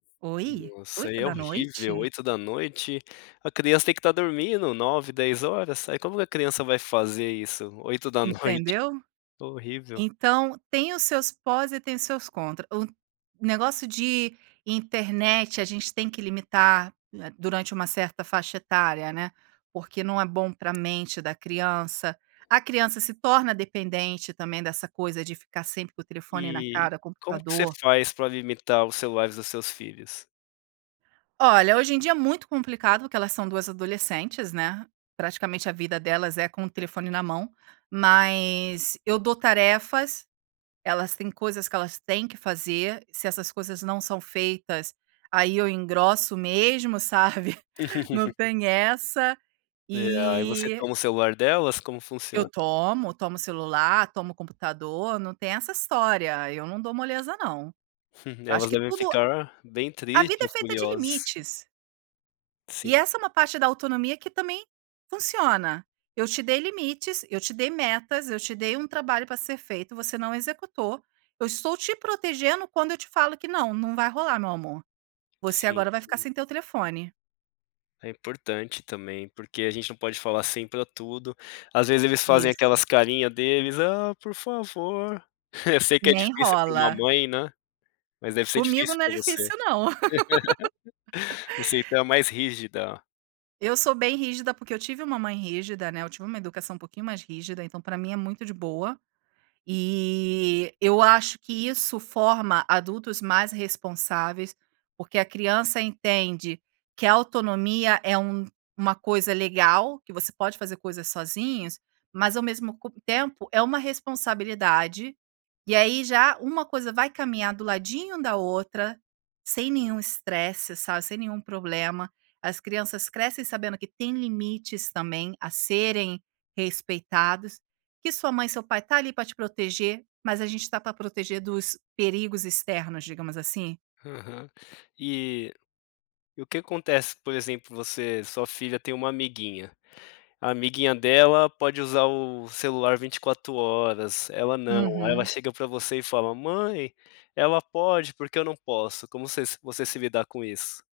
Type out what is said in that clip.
Oi? Nossa, oito é da horrível, noite? 20h, a criança tem que estar dormindo 21, 22h, aí como que a criança vai fazer isso 20h? Entendeu? Horrível. Então, tem os seus pós e tem os seus contra, o negócio de internet a gente tem que limitar durante uma certa faixa etária, né, porque não é bom para mente da criança, a criança se torna dependente também dessa coisa de ficar sempre com o telefone na E, cara, o como que você computador. faz para limitar os celulares dos seus filhos? Olha, hoje em dia é muito complicado, porque elas são 2 adolescentes, né, praticamente a vida delas é com o telefone na mão, mas, eu dou tarefas, elas têm coisas que elas têm que fazer, se essas coisas não são feitas, aí eu engrosso mesmo, sabe? Não tem essa, É, aí você e toma o celular delas? Como eu funciona? tomo, tomo celular, tomo computador, não tem essa história, eu não dou moleza não. Eu acho Elas que devem tudo ficar, bem a vida é tristes, feita de furiosas. limites. E Sim. essa é uma parte da autonomia que também funciona. Eu te dei limites, eu te dei metas, eu te dei um trabalho para ser feito, você não executou, eu estou te protegendo quando eu te falo que não, não vai rolar meu amor. Você Sim, agora vai ficar sim. sem teu telefone. É importante também, porque a gente não pode falar sim para tudo, às vezes eles fazem Isso. aquelas carinha deles: "Ah por favor". Eu sei que é Nem difícil para uma rola. mãe, né, mas deve ser Comigo difícil não é para você. difícil não. Você então é mais rígida. Eu sou bem rígida, porque eu tive uma mãe rígida, né, eu tive uma educação um pouquinho mais rígida, então para mim é muito de boa. E, eu acho que isso forma adultos mais responsáveis, porque a criança entende que a autonomia é um uma coisa legal, que você pode fazer coisas sozinhos, mas ao mesmo co tempo, é uma responsabilidade, e aí, já uma coisa vai caminhar do ladinho da outra, sem nenhum estresse, sabe, sem nenhum problema, as crianças crescem sabendo que têm limites também, a serem respeitados, que sua mãe e seu pai tá ali para te proteger, mas a gente tá para proteger dos perigos externos, digamos assim? Aham. E, e o que acontece, por exemplo, você sua filha tem uma amiguinha, a amiguinha dela pode usar o celular 24 horas, ela não, aí ela Uhum. chega para você e fala: "Mãe, ela pode, por que eu não posso?". Como você se você se lidar com isso?